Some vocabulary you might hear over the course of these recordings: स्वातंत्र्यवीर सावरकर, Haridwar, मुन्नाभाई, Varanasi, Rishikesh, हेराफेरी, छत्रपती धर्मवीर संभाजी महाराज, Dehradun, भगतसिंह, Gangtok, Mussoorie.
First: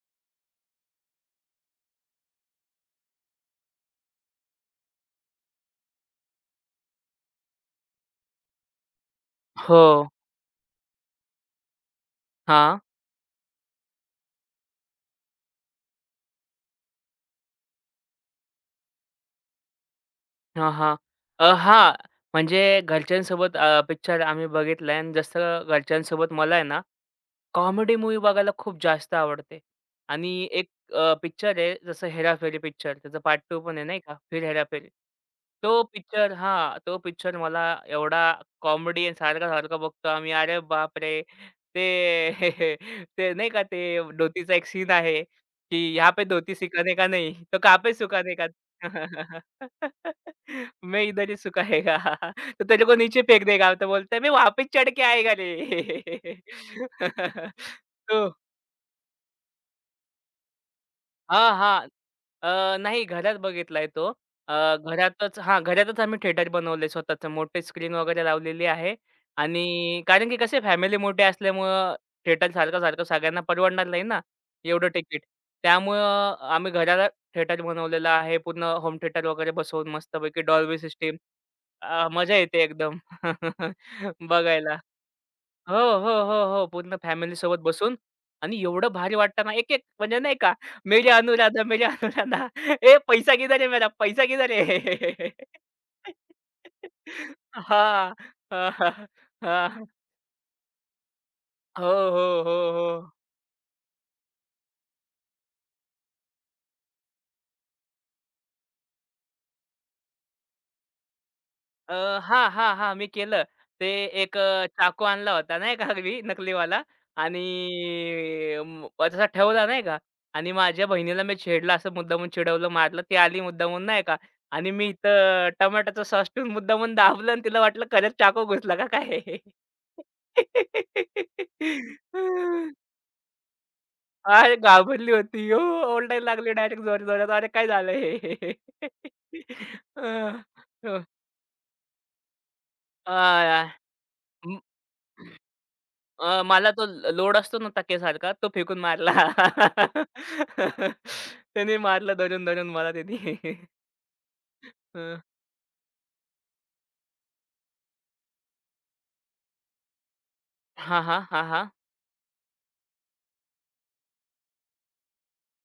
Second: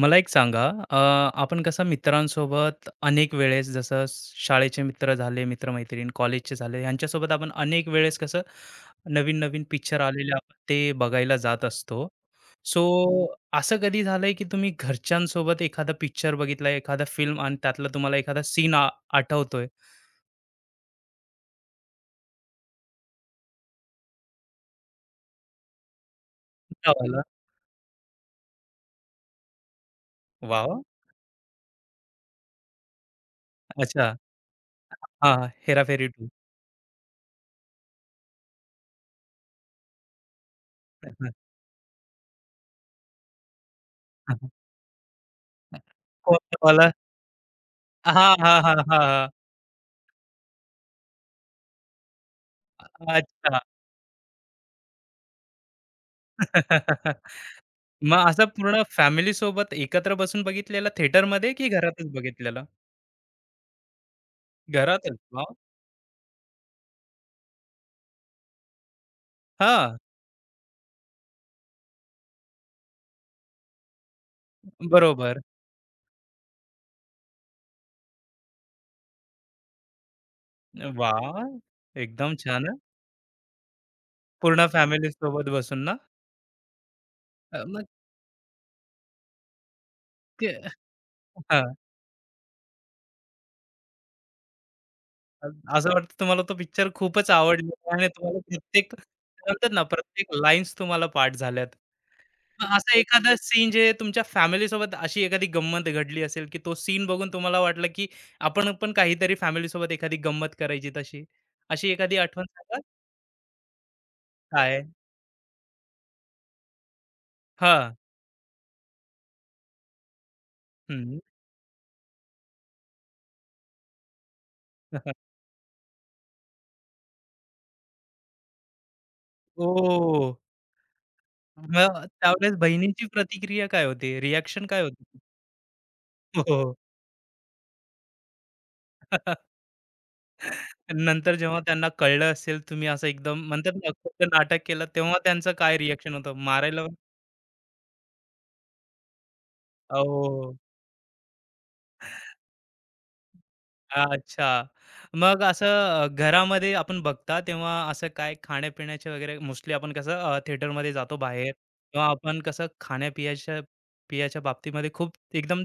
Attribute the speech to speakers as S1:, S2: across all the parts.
S1: मला एक सांगा. अ, आपण कसं मित्रांसोबत अनेक वेळेस जसं शाळेचे मित्र झाले मित्रमैत्रीण कॉलेजचे झाले यांच्यासोबत आपण अनेक वेळेस कसं नवीन नवीन
S2: हो.
S1: पिक्चर आलेले आपण ते बघायला जात असतो.
S2: हां.
S1: सो असं कधी झालंय की तुम्ही घरच्यांसोबत एखादा पिक्चर बघितला एखादा फिल्म आणि त्यातला तुम्हाला एखादा सीन आठवतोय?
S2: हां, हां. हां. म्हणजे घरच्यांसोबत पिक्चर आम्ही बघितलाय आणि जसं घरच्यांसोबत मला आहे ना,
S1: कोणता वाला?
S2: कॉमेडी मूव्ही बघायला खूप जास्त आवडते आणि एक
S1: वाव.
S2: पिक्चर आहे जसं हेराफेरी पिक्चर त्याचा पार्ट 2 पण आहे नाही
S1: अच्छा.
S2: का? फिर हेराफेरी.
S1: हा.
S2: तो
S1: हेराफेरी टू.
S2: पिक्चर हां, तो पिक्चर मला एवढा कॉमेडी सारखा-सारखा बघतो आम्ही. अरे बापरे! ते ते नाही का ते धोतीचा एक सीन आहे, की यहाँ पे धोती
S1: कोणता वाला?
S2: सिखाने का नहीं, तो कहाँ
S1: हा
S2: सुखाने का.
S1: हा हा. हा
S2: मैं इधर ही सुखाएगा. तो तेरे को
S1: हा.
S2: नीचे फेंक
S1: अच्छा.
S2: देगा तो बोलता है मैं वहाँ पे चढ़ के आएगा रे
S1: मग
S2: तो
S1: असं पूर्ण फॅमिलीसोबत एकत्र बसून बघितलेला
S2: हां,
S1: थिएटरमध्ये की
S2: हां.
S1: घरातच बघितलेला?
S2: नाही घरात बघितलाय तो.
S1: घरातच.
S2: घरातच
S1: वाह!
S2: हां, घरातच आम्ही थिएटर बनवलंय स्वतःचं. मोठे स्क्रीन वगैरे लावलेली आहे आणि
S1: हां,
S2: कारण की कसे फॅमिली मोठी असल्यामुळं थिएटर सारखं-सारखं सगळ्यांना परवडणार नाही ना, एवढं तिकीट.
S1: बरोबर.
S2: त्यामुळं आम्ही घराला थिएटर बनवलेलं आहे. पूर्ण होम थिएटर वगैरे बसवून मस्तपैकी डॉल्बी सिस्टम.
S1: वाह! एकदम
S2: मजा येते
S1: छान हां.
S2: एकदम
S1: पूर्ण
S2: बघायला.
S1: फॅमिलीसोबत
S2: हो,
S1: बसून ना?
S2: हो, हो, हो. पूर्ण फॅमिलीसोबत
S1: मग
S2: बसून आणि एवढं भारी वाटतं ना, एक-एक म्हणजे नाही का,
S1: ते
S2: मेरे अनुराधा,
S1: हां,
S2: मेरे अनुराधा, ए पैसा किधर है मेरा, पैसा किधर है?
S1: अ, असं वाटतं तुम्हाला तो पिक्चर खूपच आवडलेला आणि
S2: हां.
S1: तुम्हाला
S2: हां,
S1: प्रत्येक
S2: हां. हां.
S1: म्हणतात ना, प्रत्येक लाईन्स तुम्हाला पाठ झाल्यात.
S2: हो, हो, हो,
S1: मग असा
S2: हो.
S1: एखादा सीन जे तुमच्या फॅमिली सोबत अशी एखादी गंमत घडली असेल, की तो सीन बघून तुम्हाला वाटलं, की आपण पण काहीतरी फॅमिली सोबत एखादी गंमत करायची तशी. अशी
S2: अ,
S1: एखादी
S2: हां,
S1: आठवण
S2: हां,
S1: सांगाल?
S2: हां. मी केलं. ते एक
S1: काय?
S2: चाकू आणला होता नाही का मी नकलीवाला आणि
S1: हां.
S2: म तसा ठेवला नाही का आणि माझ्या
S1: हं.
S2: बहिणीला मी छेडलं असं मुद्दामून चिडवलं, मारलं. ती आली मुद्दामून नाही का आणि मी
S1: ओह!
S2: इथं टोमॅटोचा सॉस ठेवून मुद्दामून दाबलं आणि तिला वाटलं खरंच चाकू घुसला का काय?
S1: मग त्यावेळेस बहिणींची प्रतिक्रिया काय होती?
S2: अरे
S1: रिएक्शन काय
S2: घाबरली
S1: होती?
S2: होती. ओ ओरडायला लागली
S1: हो.
S2: डायरेक्ट जोरात-जोरात. "अरे काय झालं हे?" अ, हो.
S1: नंतर जेव्हा त्यांना कळलं असेल, तुम्ही असं
S2: अ,
S1: एकदम म्हणतात ना, खोटं नाटक केलं, तेव्हा त्यांचं काय रिएक्शन होतं?
S2: अ, मला तो
S1: मारायला?
S2: लोड असतो ना टकेसारखा तो फेकून मारला.
S1: ओह!
S2: त्याने मारला धरून-धरून मला त्यानी.
S1: अच्छा.
S2: हं.
S1: मग असं घरामध्ये आपण बघता तेव्हा असं काय खाण्यापिण्याचे वगैरे मोस्टली आपण कसं थिएटरमध्ये
S2: हां,
S1: जातो
S2: हां. हां,
S1: बाहेर
S2: हां.
S1: किंवा आपण कसं खाण्यापियाच्या पियाच्या बाबतीमध्ये खूप एकदम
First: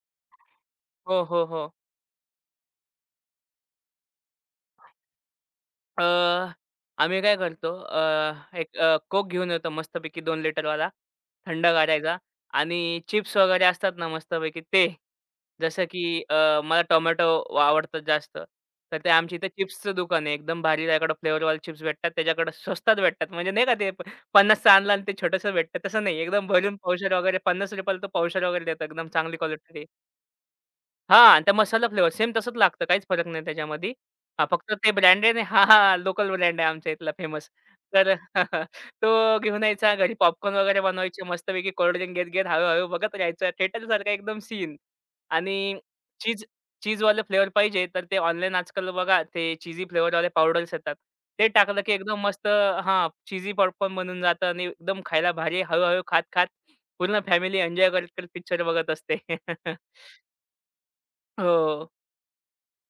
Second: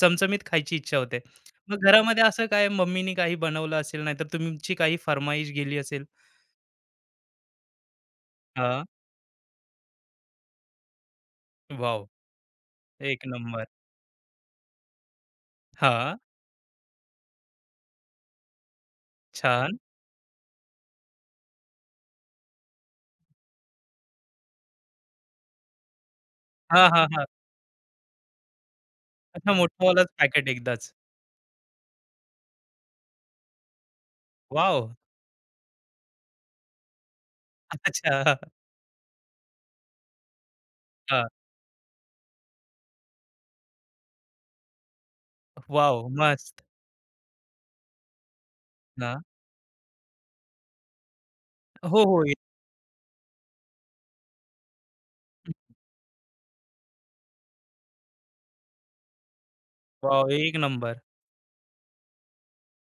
S1: चमचमीत खायची इच्छा होते.
S2: हो, हो, हो.
S1: मग घरामध्ये असं काय मम्मीनी काही बनवलं असेल, नाहीतर तुमची काही फर्माईश गेली असेल?
S2: अ, आम्ही काय करतो एक
S1: हां.
S2: कोक घेऊन येतो मस्तपैकी 2 लिटरवाला, थंड
S1: वॉव!
S2: गारायचा आणि
S1: एक
S2: चिप्स वगैरे
S1: नंबर.
S2: असतात ना मस्तपैकी ते. जसं की
S1: हां.
S2: अ, मला टोमॅटो आवडतात जास्त. तर ते आमच्या इथे
S1: छान.
S2: चिप्सचं दुकान आहे. एकदम भारी त्याच्याकडे फ्लेवरवाले चिप्स भेटतात. त्याच्याकडे स्वस्तात भेटतात. म्हणजे नाही का ते 50चं आणलं आणि ते छोटंसं भेटतं तसं नाही. एकदम भरून
S1: हां, हां,
S2: पावशेर
S1: हां.
S2: वगैरे ₹50 ला तो पावशेर वगैरे देतात. एकदम चांगली
S1: अच्छा
S2: क्वालिटी.
S1: मोठावालाच पॅकेट एकदाच.
S2: हां, आणि त्या मसाला फ्लेवर सेम तसंच लागतं. काहीच फरक नाही त्याच्यामध्ये. हां, फक्त ते
S1: वॉव!
S2: ब्रँडेड आहे हां, हां, लोकल ब्रँड आहे आमच्या इथला फेमस. तर
S1: अच्छा.
S2: तो घेऊन यायचा घरी पॉपकॉर्न वगैरे बनवायचे
S1: हां.
S2: मस्तपैकी कोल्ड ड्रिंक घेत-घेत हळू-हळू बघत राहायचं. थिएटरसारखा एकदम सीन. आणि
S1: वॉव!
S2: चीज
S1: मस्त.
S2: चीजवाले फ्लेवर पाहिजे तर ते ऑनलाईन आजकाल
S1: हां.
S2: बघा ते चीझी फ्लेवरवाले पावडर्स येतात. ते टाकलं की
S1: हो,
S2: एकदम
S1: हो.
S2: मस्त हां, चीझी पॉपकॉर्न बनून जातं आणि एकदम खायला भारी हळू खात-खात पूर्ण फॅमिली एन्जॉय करत-करत पिक्चर बघत असते.
S1: वॉव! एक नंबर.
S2: हो.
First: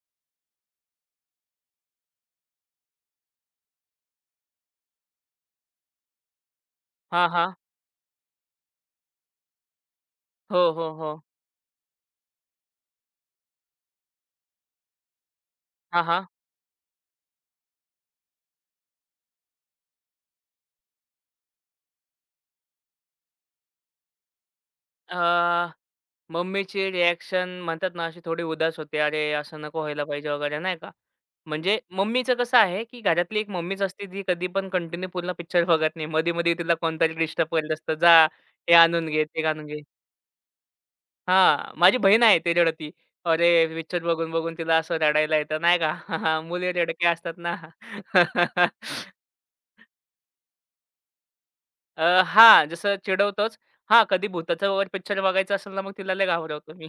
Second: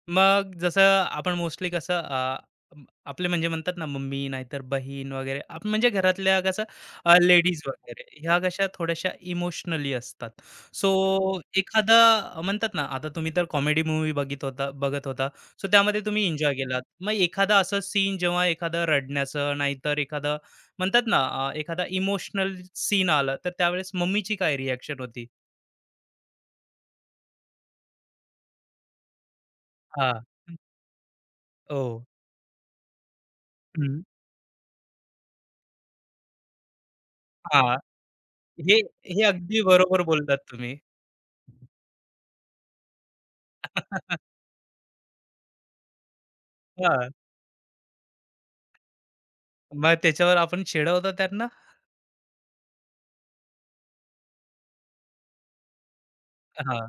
S1: मग जसं आपण मोस्टली कसं अं, आपले म्हणजे म्हणतात ना मम्मी नाहीतर बहीण वगैरे आप म्हणजे घरातल्या कसं
S2: हां, हां.
S1: लेडीज वगैरे ह्या कशा थोड्याशा इमोशनली असतात.
S2: हो,
S1: सो
S2: हो, हो.
S1: एखादा म्हणतात ना आता तुम्ही तर कॉमेडी मूव्ही बघित होता बघत होता. सो त्यामध्ये
S2: हां,
S1: तुम्ही
S2: हां.
S1: एन्जॉय केलात. मग एखादा असं सीन जेव्हा एखादं रडण्याचं नाहीतर एखादं म्हणतात ना एखादा इमोशनल सीन आला तर त्यावेळेस मम्मीची काय रिएक्शन होती?
S2: अ, मम्मीची रिएक्शन म्हणतात ना, अशी थोडी उदास होते. अरे, असं नको व्हायला
S1: हां.
S2: पाहिजे वगैरे नाही का. म्हणजे
S1: ओ.
S2: मम्मीचं कसं आहे, की घरातली एक मम्मीच
S1: हं.
S2: असते, ती कधी पण कंटिन्यू पूर्ण पिक्चर बघत नाही. मध्ये-मध्ये तिला कोणतरी डिस्टर्ब करत
S1: हां.
S2: असतं. जा हे
S1: हे.
S2: आणून
S1: हे
S2: घे, ते
S1: अगदी
S2: आणून घे.
S1: बरोबर बोललात तुम्ही.
S2: हां, माझी बहीण आहे ती रडती. अरे, पिक्चर बघून-बघून तिला असं रडायला येतं नाही का. मुली
S1: हां,
S2: रडक्या असतात ना.
S1: मग त्याच्यावर आपण चिडवतो त्यांना?
S2: हां, जसं चिडवतोच. हां, कधी भुताचा वगैरे पिक्चर बघायचा असेल ना, मग तिला लय घाबरवतो
S1: हां,
S2: मी.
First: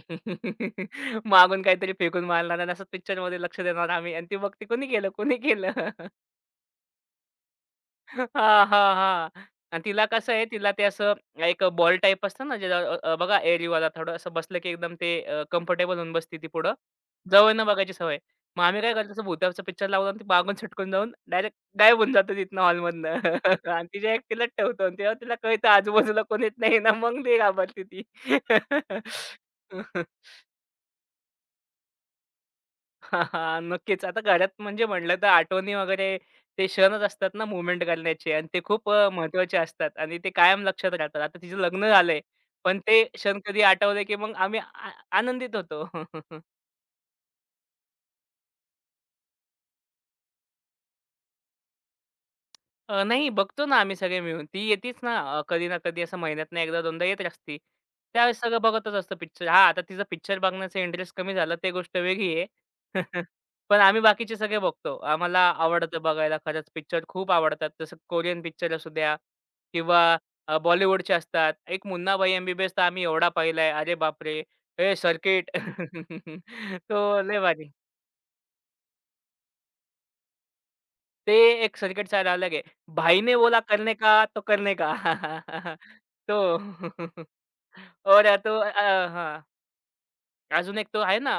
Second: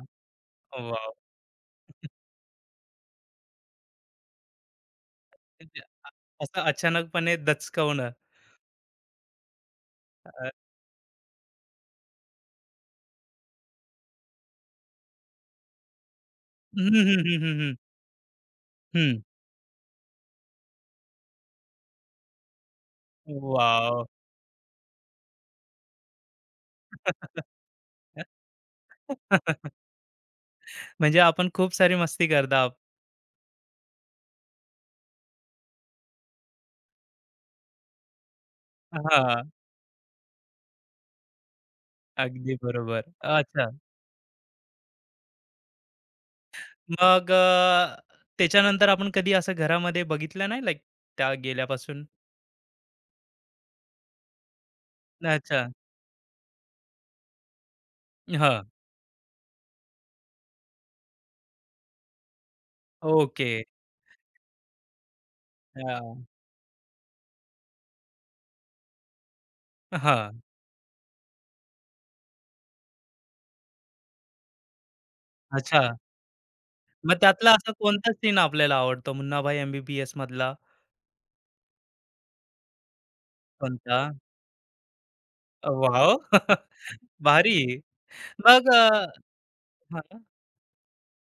S1: वॉव!
S2: मागून काहीतरी फेकून मारणार आणि असं पिक्चरमध्ये लक्ष देणार आम्ही आणि ती बघते, "कोणी केलं? कोणी
S1: म्हणजे
S2: केलं?"
S1: असं अचानकपणे दचकवणं.
S2: हां, हां, हां. आणि तिला कसं आहे,
S1: अ,
S2: तिला ते असं एक बॉल टाइप असतं ना, ज्याला अ, अ, बघा एअरीवाला थोडं असं बसलं की एकदम ते कम्फर्टेबल होऊन बसते ती पुढं.
S1: हं, हं,
S2: हां.
S1: हं, हं,
S2: जवळनं
S1: हं.
S2: बघायची सवय. मग आम्ही काय करतो,
S1: हं,
S2: असं भुतावरचा पिक्चर लावला आणि ती मागून सटकून जाऊन डायरेक्ट गायब होऊन जातो तिथनं हॉलमधनं. आणि
S1: वॉव!
S2: तिच्या एकटीलाच ठेवतो आणि तेव्हा तिला कळतं आजूबाजूला कोणीच नाही ना, मग ती घाबरते ती.
S1: म्हणजे आपण खूप सारी मस्ती करता.
S2: हां, हां. नक्कीच. आता घरात म्हणजे म्हटलं तर आठवणी वगैरे ते क्षणच असतात ना मूव्हमेंट करण्याचे आणि ते खूप
S1: हां,
S2: महत्त्वाचे असतात आणि ते कायम लक्षात राहतात. आता तिचं लग्न झालंय,
S1: अगदी
S2: पण
S1: बरोबर.
S2: ते क्षण कधी
S1: अच्छा,
S2: आठवले, की मग आम्ही आनंदित होतो.
S1: मग त्याच्यानंतर आपण कधी असं घरामध्ये बघितलं नाही लाइक त्या गेल्यापासून?
S2: नाही बघतो ना आम्ही सगळे मिळून. ती येतीच ना कधी
S1: अच्छा.
S2: ना कधी असं महिन्यातनं 1दा-2दा येत असती. त्यावेळेस
S1: हां,
S2: सगळं बघतच असतं पिक्चर. हां, आता तिचा पिक्चर बघण्याचा इंटरेस्ट कमी झाला ते गोष्ट वेगळी आहे.
S1: ओके.
S2: पण आम्ही बाकीचे सगळे बघतो. आम्हाला आवडतं
S1: हां,
S2: बघायला खरंच पिक्चर खूप आवडतात. जसं कोरियन पिक्चर असू द्या किंवा
S1: हां.
S2: बॉलिवूडचे असतात. एक मुन्नाभाई एम तर आम्ही एवढा पाहिलाय. अरे बापरे! ए सर्किट.
S1: अच्छा. मग
S2: तो लय
S1: त्यातला
S2: भारी.
S1: असा कोणता सीन आपल्याला आवडतो? मुन्नाभाई एम-बी-बी-एस मधला.
S2: ते एक सर्किट सारा अलग है। भाई ने बोला करने
S1: कोणता?
S2: का, तो करने का.
S1: वॉव!
S2: तो
S1: भारी.
S2: और या तो
S1: मग अ,
S2: हां.
S1: हां,
S2: अजून एक तो आहे ना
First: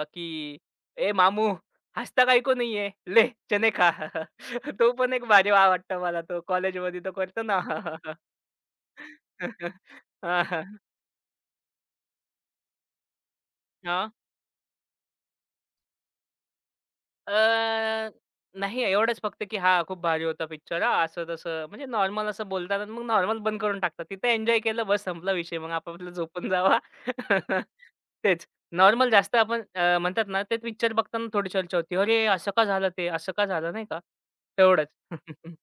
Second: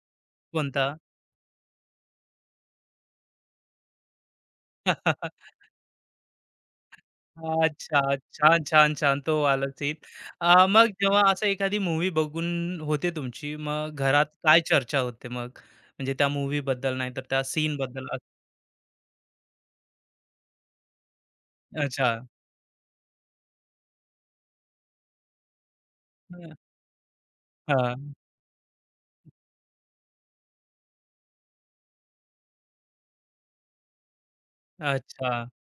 S2: की
S1: कोणता?
S2: "ए मामू हसता काही को नहीं है, ले चने खा." तो पण एक भारी वाटतो मला तो कॉलेजमध्ये तो करतो ना.
S1: अच्छा. छान, छान, छान. तो वाला सीन.
S2: हां, हां.
S1: मग जेव्हा असं एखादी मूव्ही बघून होते तुमची, मग घरात काय चर्चा होते मग? म्हणजे त्या मूव्हीबद्दल नाहीतर त्या
S2: अ,
S1: सीनबद्दल?
S2: नाही एवढंच फक्त की हां, खूप भारी होता पिक्चर हां, असं-तसं म्हणजे
S1: अच्छा.
S2: नॉर्मल असं बोलतात आणि मग नॉर्मल बंद करून टाकतात. तिथं एन्जॉय केलं बस संपला विषय. मग आपापलं झोपून
S1: हं,
S2: जावा. तेच. नॉर्मल जास्त आपण म्हणतात ना ते पिक्चर बघताना थोडी चर्चा होती. "अरे, असं का झालं ते? असं का झालं?" नाही का? तेवढंच.
S1: अच्छा.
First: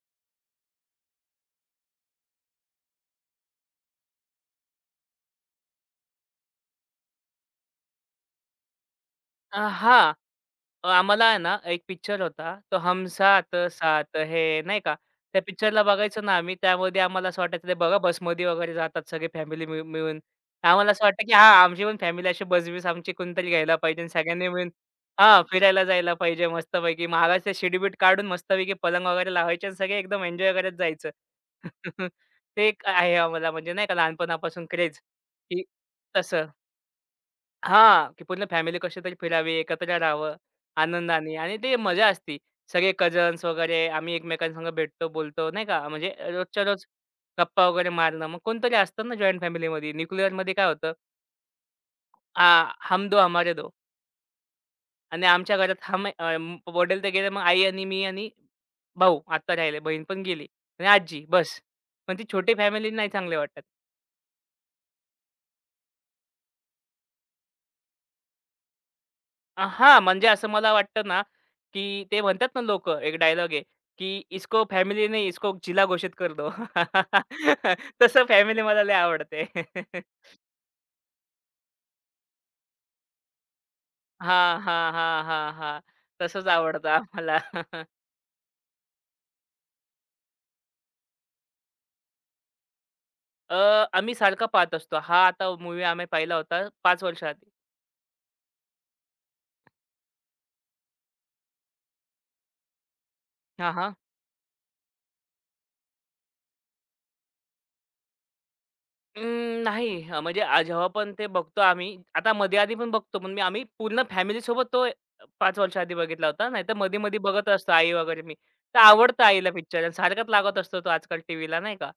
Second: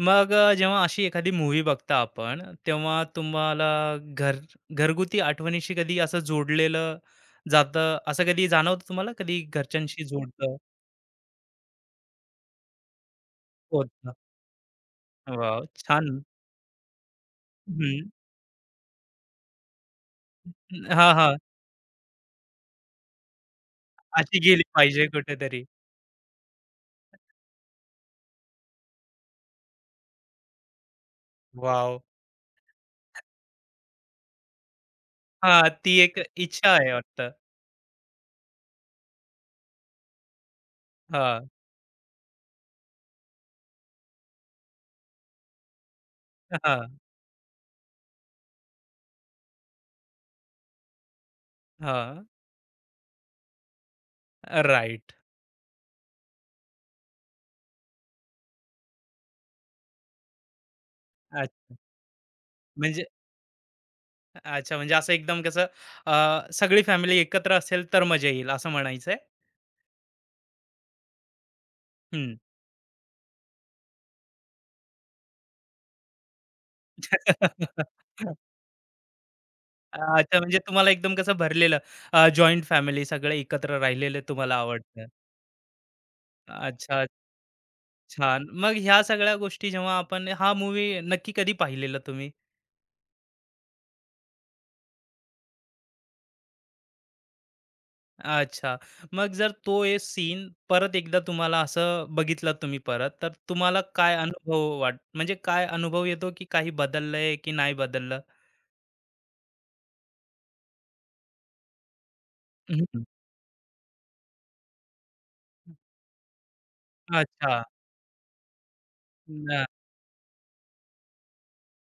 S1: मग जेव्हा अशी एखादी मूव्ही बघता आपण, तेव्हा तुम्हाला घर घरगुती आठवणीशी कधी असं जोडलेलं जातं, असं कधी जाणवतं तुम्हाला? कधी घरच्यांशी
S2: हां.
S1: जोडतं
S2: आम्हाला आहे ना, एक पिक्चर होता, तो हम साथ
S1: होतं?
S2: साथ है, नाही का? त्या
S1: वॉव!
S2: पिक्चरला बघायचो
S1: छान.
S2: ना आम्ही. त्यामध्ये आम्हाला असं वाटायचं, ते बघा
S1: हं.
S2: बसमध्ये वगैरे जातात सगळी फॅमिली मिळून. आम्हाला असं
S1: हां,
S2: वाटतं, की
S1: हां.
S2: हां, आमची पण फॅमिली अशी बस-बिस आमची कोणीतरी घ्यायला पाहिजे आणि
S1: अशी
S2: सगळ्यांनी
S1: गेली
S2: मिळून
S1: पाहिजे
S2: हां,
S1: कुठेतरी.
S2: फिरायला जायला पाहिजे मस्तपैकी. महागाचे शिडीबीट काढून मस्तपैकी पलंग वगैरे लावायचे आणि सगळे एकदम एन्जॉय करत जायचं.
S1: वॉव!
S2: ते एक आहे आम्हाला म्हणजे नाही का लहानपणापासून क्रेझ, की
S1: हां, ती एक
S2: तसं.
S1: इच्छा आहे वाटतं.
S2: हां, की पूर्ण फॅमिली कशीतरी फिरावी, एकत्र राहावं आनंदाने
S1: हां,
S2: आणि ते मजा असती. सगळे कझन्स वगैरे आम्ही एकमेकांसंग भेटतो, बोलतो नाही का. म्हणजे रोजच्या रोज
S1: हां,
S2: गप्पा वगैरे मारणं. मग कोणतरी असतं ना जॉइंट फॅमिलीमध्ये. न्यूक्लिअरमध्ये काय होतं,
S1: हां.
S2: आ, हम दो हमारे दो
S1: राइट.
S2: आणि आमच्या घरात हम वडील तर गेले, मग आई आणि मी आणि भाऊ आता राहिले, बहीण पण गेली आणि आजी बस.
S1: अच्छा.
S2: पण ती छोटी फॅमिली
S1: म्हणजे
S2: नाही चांगली वाटत.
S1: अच्छा, म्हणजे असं एकदम कसं अ, सगळी फॅमिली एकत्र असेल तर मजा येईल असं म्हणायचंय?
S2: हां, म्हणजे असं मला वाटतं ना, की ते
S1: हं.
S2: म्हणतात ना लोकं, एक डायलॉग आहे, की "इसको फॅमिली नहीं, इसको जिल्हा घोषित कर दो." तसं फॅमिली मला लय आवडते.
S1: अच्छा, म्हणजे तुम्हाला एकदम कसं भरलेलं जॉइंट फॅमिली सगळे एकत्र राहिलेले तुम्हाला
S2: हां, हां,
S1: आवडतं.
S2: हां, हां, हां. तसंच आवडतं
S1: अच्छा,
S2: आम्हाला.
S1: छान. मग ह्या सगळ्या गोष्टी जेव्हा आपण हा मूव्ही नक्की कधी पाहिलेला तुम्ही?
S2: अ, आम्ही सारखा पाहत असतो. हा आता मूव्ही आम्ही पाहिला होता 5 वर्षाआधी.
S1: अच्छा. मग जर तो ए सीन परत एकदा तुम्हाला असं बघितला तुम्ही परत, तर
S2: हां,
S1: तुम्हाला
S2: हां.
S1: काय अनुभव वाट म्हणजे काय अनुभव येतो की काही बदललंय की नाही बदललं?
S2: नाही म्हणजे जेव्हा पण ते बघतो आम्ही आता मध्ये आधी पण
S1: हं.
S2: बघतो पण मी आम्ही पूर्ण फॅमिली सोबत तो 5 वर्ष आधी बघितला होता. नाहीतर मध्ये-मध्ये बघत
S1: अच्छा.
S2: असतो आई वगैरे मी. तर आवडतं आईला पिक्चर सारखाच लागत असतो तो आजकाल टीव्हीला नाही का.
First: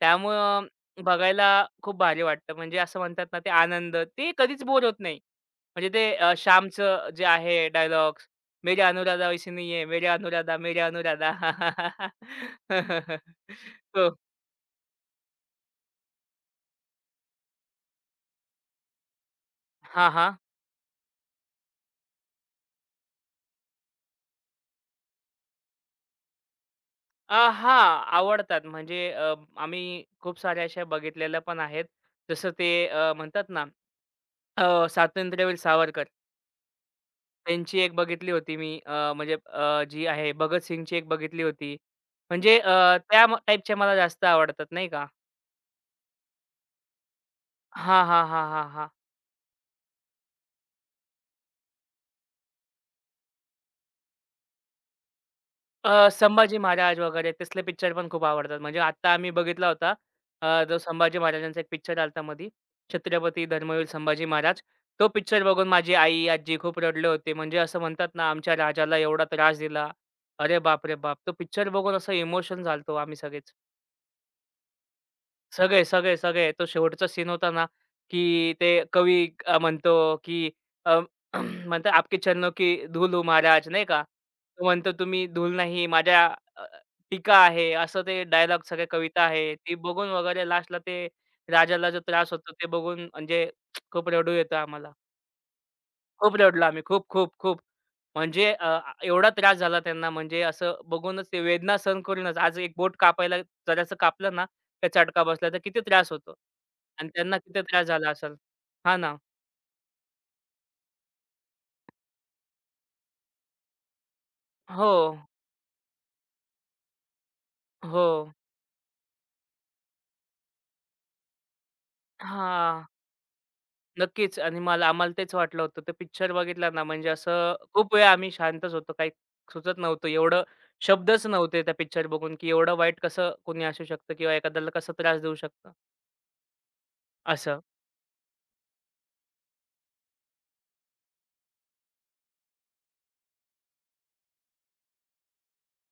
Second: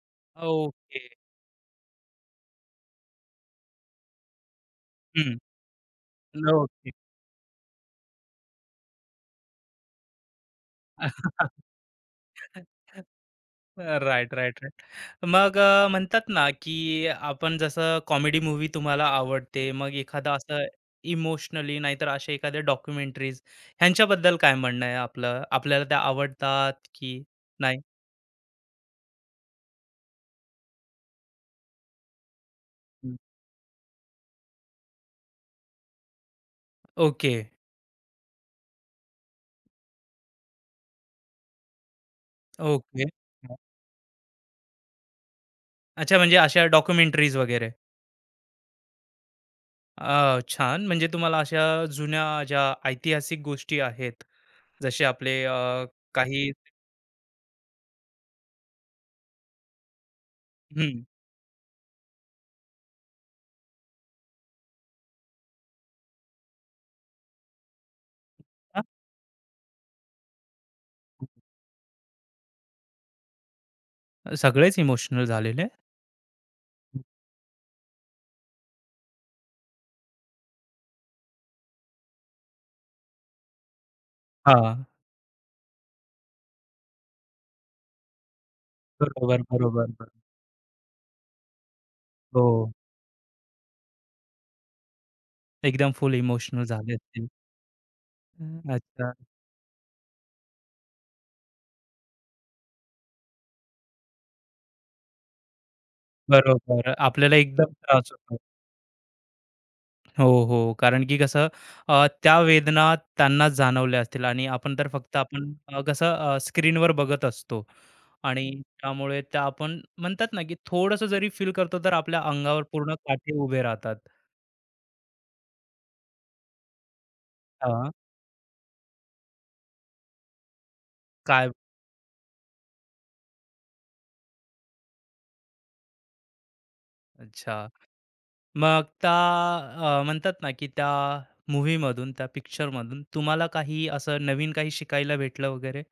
S2: त्यामुळं
S1: ओके.
S2: बघायला खूप भारी वाटतं. म्हणजे असं म्हणतात ना ते आनंद ते कधीच बोर होत नाही. म्हणजे ते
S1: ओके.
S2: श्यामचं जे आहे डायलॉग्स मेरी अनुराधा वैसी नहीं है, मेरी अनुराधा, मेरी अनुराधा. हो.
S1: Right, right, right. मग म्हणतात ना, की आपण जसं कॉमेडी मूव्ही तुम्हाला आवडते, मग
S2: हां,
S1: एखादा
S2: हां.
S1: असं इमोशनली नाहीतर अशा एखाद्या डॉक्युमेंटरीज ह्यांच्याबद्दल काय म्हणणं आहे आपलं? आपल्याला त्या आवडतात की नाही?
S2: हां, आवडतात. म्हणजे आम्ही खूप साऱ्या अशा बघितलेल्या पण आहेत. जसं ते म्हणतात ना स्वातंत्र्यवीर सावरकर
S1: ओके,
S2: त्यांची एक बघितली होती मी म्हणजे जी आहे भगतसिंगची एक बघितली होती. म्हणजे
S1: ओके.
S2: त्या टाईपच्या मला जास्त आवडतात नाही का.
S1: अच्छा म्हणजे अशा डॉक्युमेंटरीज वगैरे.
S2: हां, हां, हां, हां, हां.
S1: अ, छान. म्हणजे तुम्हाला अशा जुन्या ज्या ऐतिहासिक गोष्टी आहेत, जसे आपले काही
S2: संभाजी महाराज वगैरे तसले पिक्चर पण खूप आवडतात. म्हणजे आता आम्ही बघितला होता जो
S1: हं.
S2: संभाजी महाराजांचा एक पिक्चर आलता मधी. छत्रपती धर्मवीर संभाजी महाराज. तो पिक्चर बघून माझी आई, आजी खूप रडले होते. म्हणजे असं म्हणतात ना, आमच्या
S1: हां.
S2: राजाला एवढा त्रास दिला. अरे बाप रे बाप! तो पिक्चर बघून असं इमोशन झालतो आम्ही सगळेच.
S1: सगळेच इमोशनल झालेले?
S2: सगळे, सगळे, सगळे. तो
S1: हं.
S2: शेवटचा सीन होता ना, की ते कवी म्हणतो, की अ, म्हणतो, "आपके चरणों की धूल हो महाराज" नाही का? तो म्हणतो, "तुम्ही धूल नाही, माझ्या अ, टीका आहे." असं ते डायलॉग सगळ्या कविता
S1: बरोबर,
S2: आहे. ती
S1: बरोबर, बरोबर.
S2: बघून वगैरे लास्टला ते राजाला जो त्रास होतो, ते
S1: हो.
S2: बघून म्हणजे खूप रडू येतं आम्हाला.
S1: एकदम फुल
S2: खूप
S1: इमोशनल
S2: रडलो आम्ही.
S1: झाले
S2: खूप,
S1: असतील.
S2: खूप, खूप. म्हणजे अ, आ
S1: अच्छा.
S2: एवढा त्रास झाला त्यांना म्हणजे असं बघूनच ते वेदना सहन करूनच आज एक बोट कापायला जरासं कापलं ना, तर चटका बसला तर किती त्रास होतो
S1: बरोबर.
S2: आणि
S1: आपल्याला
S2: त्यांना किती
S1: एकदम
S2: त्रास झाला
S1: त्रास
S2: असेल.
S1: होतो.
S2: हां ना.
S1: हो, हो. कारण की कसं त्या वेदना त्यांनाच जाणवल्या असतील आणि आपण तर
S2: हो,
S1: फक्त आपण कसं स्क्रीनवर बघत असतो
S2: हो.
S1: आणि त्यामुळे त्या आपण म्हणतात ना, की थोडंसं जरी फील करतो, तर आपल्या अंगावर
S2: हां.
S1: पूर्ण काटे उभे राहतात.
S2: नक्कीच आणि मला आम्हाला तेच वाटलं होतं. तो पिक्चर बघितला ना म्हणजे असं
S1: हां.
S2: खूप वेळ आम्ही शांतच होतो. काही सुचत नव्हतं. एवढं शब्दच
S1: काय
S2: नव्हते त्या पिक्चर बघून, की एवढं वाईट कसं कोणी असू शकतं किंवा एखाद्याला कसं त्रास देऊ शकतं, असं.
S1: अच्छा. मग त्या म्हणतात ना, की त्या मूव्हीमधून, त्या पिक्चरमधून तुम्हाला काही असं नवीन काही शिकायला भेटलं वगैरे?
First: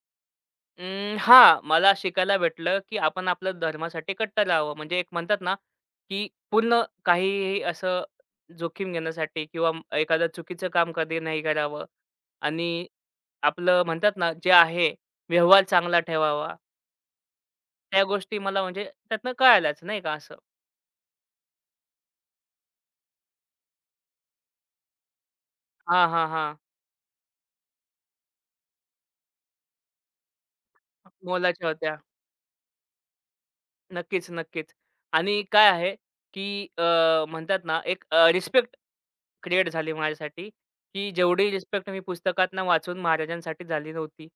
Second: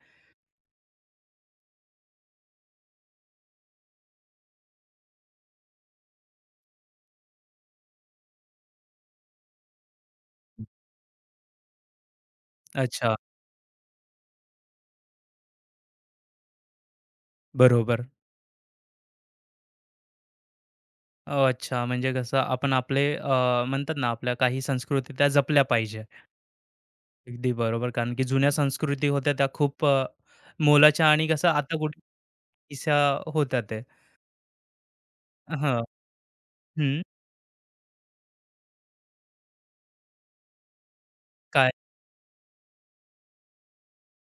S2: हां, मला शिकायला भेटलं, की आपण आपल्या धर्मासाठी कट्टर राहावं. म्हणजे एक म्हणतात ना, की पूर्ण काहीही असं जोखीम घेण्यासाठी किंवा एखादं चुकीचं काम कधी नाही करावं आणि
S1: अच्छा,
S2: आपलं म्हणतात ना, जे आहे व्यवहार चांगला ठेवावा. त्या
S1: बरोबर.
S2: गोष्टी मला म्हणजे त्यातनं कळाल्याच नाही का असं.
S1: अ, अच्छा, म्हणजे कसं आपण आपले म्हणतात ना, आपल्या काही संस्कृती त्या जपल्या पाहिजे.
S2: हां, हां, हां.
S1: अगदी बरोबर. कारण की जुन्या संस्कृती होत्या त्या खूप मोलाच्या आणि कसं
S2: मोलाच्या
S1: आता
S2: होत्या.
S1: कुठे दिशा होत्या ते.
S2: नक्कीच, नक्कीच. आणि काय
S1: हां.
S2: आहे, की
S1: हं.
S2: म्हणतात ना, एक रिस्पेक्ट क्रिएट झाली माझ्यासाठी, की जेवढी
S1: काय?
S2: रिस्पेक्ट मी पुस्तकातनं वाचून महाराजांसाठी झाली नव्हती.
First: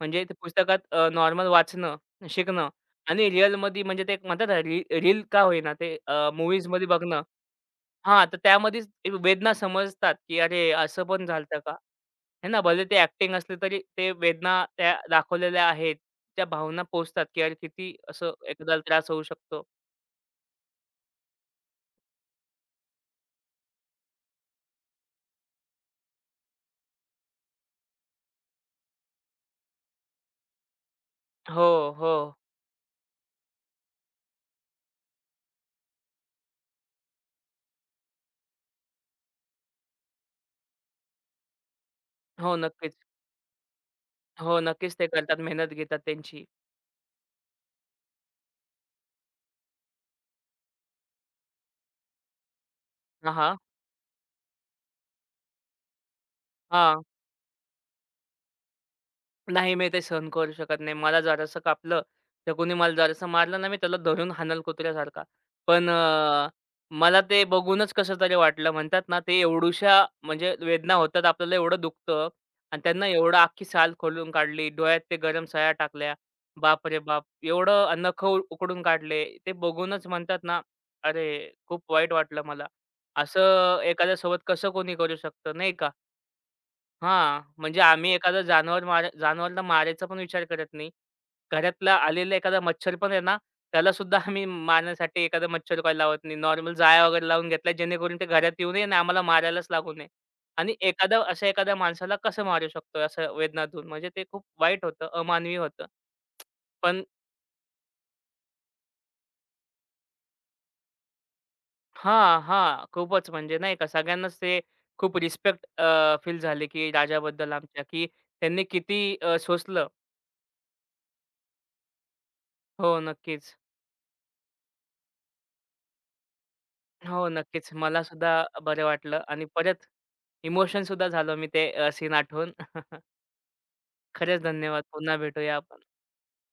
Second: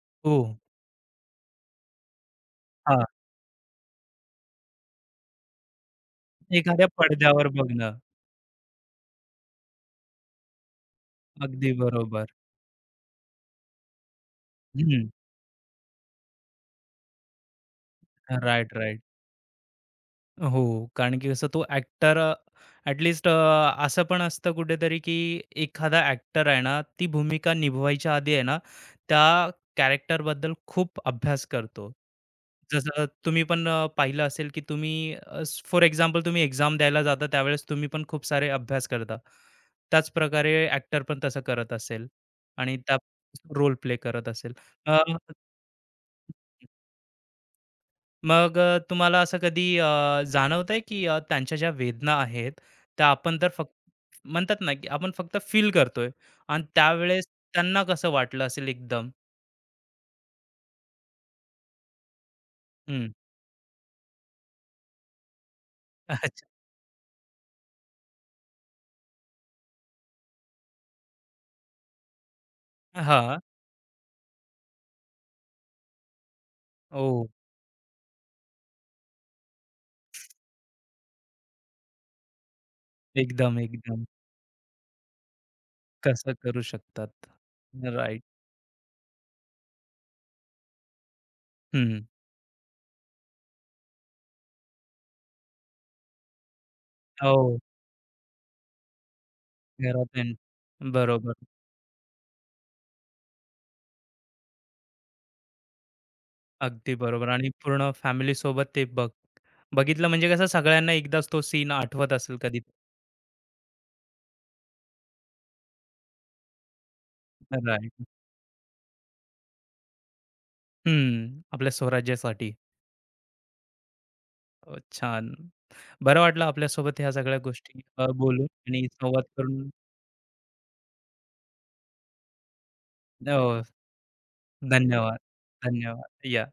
S2: म्हणजे ते
S1: हो.
S2: पुस्तकात नॉर्मल वाचणं, शिकणं
S1: हां.
S2: आणि रिअलमध्ये म्हणजे ते एक म्हणतात ना, रील का होईना ते मूव्हीजमध्ये
S1: एखाद्या
S2: बघणं.
S1: पडद्यावर बघणं.
S2: हां, तर त्यामध्येच एक वेदना समजतात, की अरे असं पण झालं का?
S1: अगदी बरोबर.
S2: हे ना, भले ते ॲक्टिंग असली तरी ते वेदना त्या
S1: हं.
S2: दाखवलेल्या आहेत. त्या भावना पोहोचतात, की अरे किती असं
S1: राइट,
S2: एखाद्याला
S1: राइट.
S2: त्रास होऊ शकतो.
S1: हो, कारण की कसं तो ॲक्टर ॲटलीस्ट असं पण असतं कुठेतरी की एखादा ॲक्टर आहे ना, ती भूमिका निभवायच्या आधी आहे ना, त्या कॅरेक्टरबद्दल खूप अभ्यास
S2: हो,
S1: करतो.
S2: हो.
S1: जसं तुम्ही पण पाहिलं असेल की तुम्ही फॉर एक्झाम्पल तुम्ही एक्झाम द्यायला जाता त्यावेळेस तुम्ही पण खूप सारे अभ्यास करता. त्याच प्रकारे ॲक्टर पण तसं करत असेल
S2: हो,
S1: आणि
S2: नक्कीच.
S1: त्या रोल प्ले करत असेल.
S2: हो, नक्कीच
S1: अ
S2: ते करतात. मेहनत घेतात त्यांची.
S1: मग तुम्हाला असं कधी जाणवतंय की त्यांच्या ज्या वेदना आहेत त्या आपण तर
S2: हां,
S1: फक्त म्हणतात ना की आपण फक्त फील करतोय आणि
S2: हां.
S1: त्यावेळेस त्यांना कसं वाटलं असेल एकदम
S2: नाही मी ते सहन करू शकत नाही. मला जरासं कापलं, तर कोणी मला
S1: हम्म.
S2: जरासं मारलं ना, मी त्याला धरून हाणल कुत्र्यासारखा. पण
S1: अच्छा.
S2: मला ते बघूनच कसंतरी वाटलं. म्हणतात ना, ते एवढुशा म्हणजे वेदना होतात, आपल्याला एवढं दुखतं आणि त्यांना
S1: हा.
S2: एवढं अख्खी साल खोलून काढली. डोळ्यात ते गरम सळ्या टाकल्या. बापरे
S1: ओ.
S2: बाप! एवढं नखं उखडून काढले. ते बघूनच म्हणतात ना, अरे खूप वाईट वाटलं मला.
S1: एकदम
S2: असं
S1: एकदम
S2: एखाद्यासोबत कसं कोणी करू शकतं, नाही का?
S1: कसं करू शकतात.
S2: हां, म्हणजे आम्ही
S1: राईट.
S2: एखादं जनावर मारा जनावरला मारायचा पण विचार करत नाही. घरातला
S1: हम्म.
S2: आलेला एखादा मच्छर पण आहे ना, त्यालासुद्धा आम्ही मारण्यासाठी एखादा मच्छर कॉईल लावत नाही. नॉर्मल जाळ्या वगैरे लावून
S1: हो.
S2: घेतला, जेणेकरून ते घरात येऊ नये आणि आम्हाला मारायलाच लागू नये.
S1: घरात आहे.
S2: आणि एखादा
S1: बरोबर.
S2: अशा एखाद्या माणसाला कसं मारू शकतो असं वेदनातून, म्हणजे ते खूप वाईट होतं, अमानवी होतं.
S1: अगदी
S2: पण
S1: बरोबर आणि पूर्ण फॅमिली सोबत ते बघ बघितलं म्हणजे कसं सगळ्यांना एकदाच तो सीन आठवत असेल
S2: हां,
S1: कधी.
S2: हां, खूपच म्हणजे नाही का सगळ्यांनाच ते खूप रिस्पेक्ट फील झाली की राजाबद्दल आमच्या,
S1: राईट.
S2: की त्यांनी किती सोसलं.
S1: हम्म. आपल्या स्वराज्यासाठी.
S2: हो, नक्कीच.
S1: अ, छान. बरं वाटलं आपल्यासोबत ह्या
S2: हो,
S1: सगळ्या
S2: नक्कीच.
S1: गोष्टी
S2: मला सुद्धा
S1: बोलून
S2: बरं
S1: आणि
S2: वाटलं
S1: संवाद
S2: आणि
S1: करून.
S2: परत इमोशन सुद्धा झालो मी ते सीन आठवून.
S1: हो,
S2: खरंच धन्यवाद.
S1: धन्यवाद.
S2: पुन्हा भेटूया आपण.
S1: धन्यवाद. या.